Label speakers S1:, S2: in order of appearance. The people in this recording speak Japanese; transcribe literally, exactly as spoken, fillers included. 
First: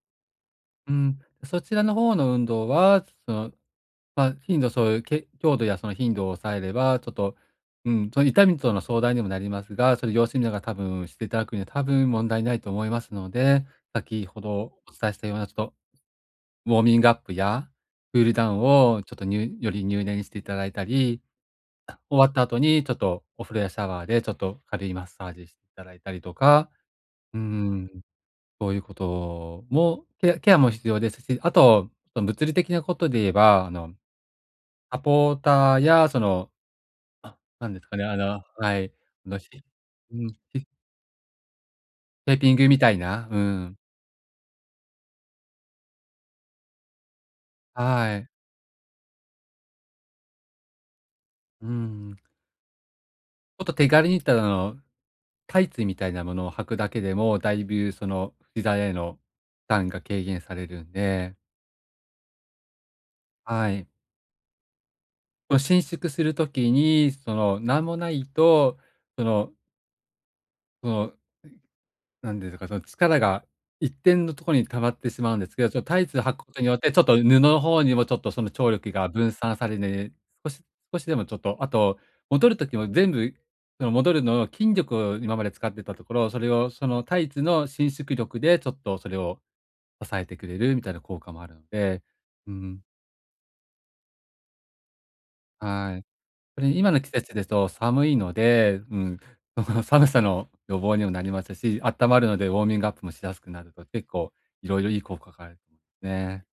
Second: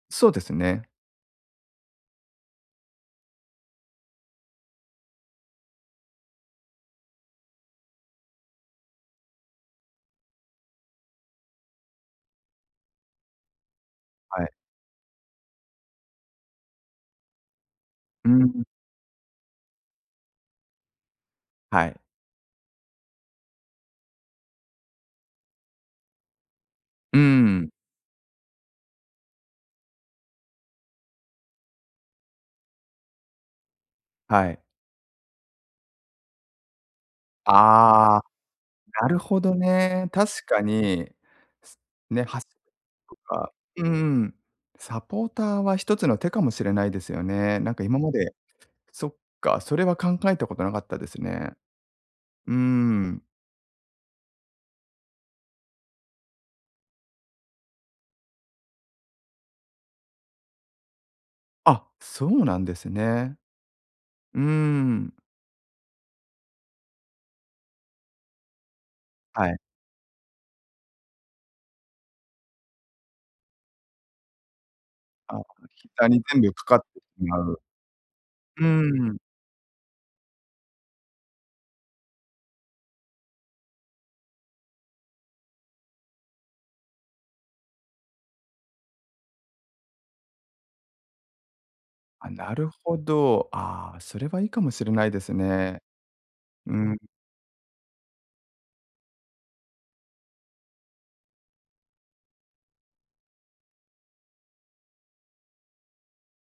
S1: そうですね。
S2: うん、ん、そちらの方の運動は、その、ま、頻度、そういうけ強度やその頻度を抑えれば、ちょっと、うん、その痛みとの相談にもなりますが、それ様子みなが多分していただくには、多分問題ないと思いますので、先ほ
S1: は
S2: ど
S1: い。
S2: お伝えしたようなちょっとウォーミングアップやクー
S1: う
S2: ル
S1: ー
S2: ダウン
S1: ん。
S2: を、ちょっとにゅより入念にしていただいたり、
S1: はい。
S2: 終わった後にちょっとお風呂やシャワーで、ちょっと軽いマッサージしたらいたりとか、
S1: うー
S2: うー
S1: ん。
S2: ん、そういうこともケアケアも必要ですし、あと、そ、物理的なことで言えば、あの、
S1: はい。
S2: サポーターや、その、あ、何ですかね、あ
S1: ああ、
S2: の、はい、
S1: なる
S2: あの、
S1: ほ
S2: ひ
S1: どね。
S2: うん
S1: 確か
S2: ひ
S1: に、ね、
S2: テー
S1: は
S2: ピングみたい
S1: と
S2: な、う
S1: か。
S2: ん。
S1: うーん。サポーターはひとつの手かもしれないですよね。なんか今ま
S2: はい。
S1: で、そっか、それは考えたことなかったですね。
S2: うーん。
S1: うーん。
S2: もっと手軽にただのタイツみたいなものを履くだけでも、だいぶその膝への負担が軽減されるんで。
S1: あ、そうなんですね。
S2: はい。
S1: うーん。
S2: もう、伸縮する時に、その、何もないと、そ
S1: は
S2: の
S1: い。
S2: その、何ですか、その、力が一点のところに溜まってしま
S1: あ
S2: うん
S1: あ、
S2: ですけど、ちょっとタ
S1: 膝
S2: イツ
S1: に
S2: を履く
S1: 全
S2: こ
S1: 部
S2: と
S1: か
S2: によ
S1: かっ
S2: って、ち
S1: て
S2: ょ
S1: し
S2: っと
S1: ま
S2: 布の
S1: う。
S2: 方にもちょっとその
S1: う
S2: 張力が
S1: ーん。
S2: 分散されて、少し少しでもちょっと、あと、戻る時も全部戻るのを筋力を今まで使ってたところ、それをそのタイツの伸縮力でちょっとそれを抑えてくれるみたいな効果もあるので、
S1: あ、
S2: う
S1: なる
S2: ん。
S1: ほど。ああ、それはいいかもしれないですね。
S2: はい。それ
S1: う
S2: に今
S1: ん。
S2: の季節ですと寒いので、うん、その寒さの予防にもなりますし、温まるのでウォーミングアップもしやすくなると、結構いろいろいい効果がある ね。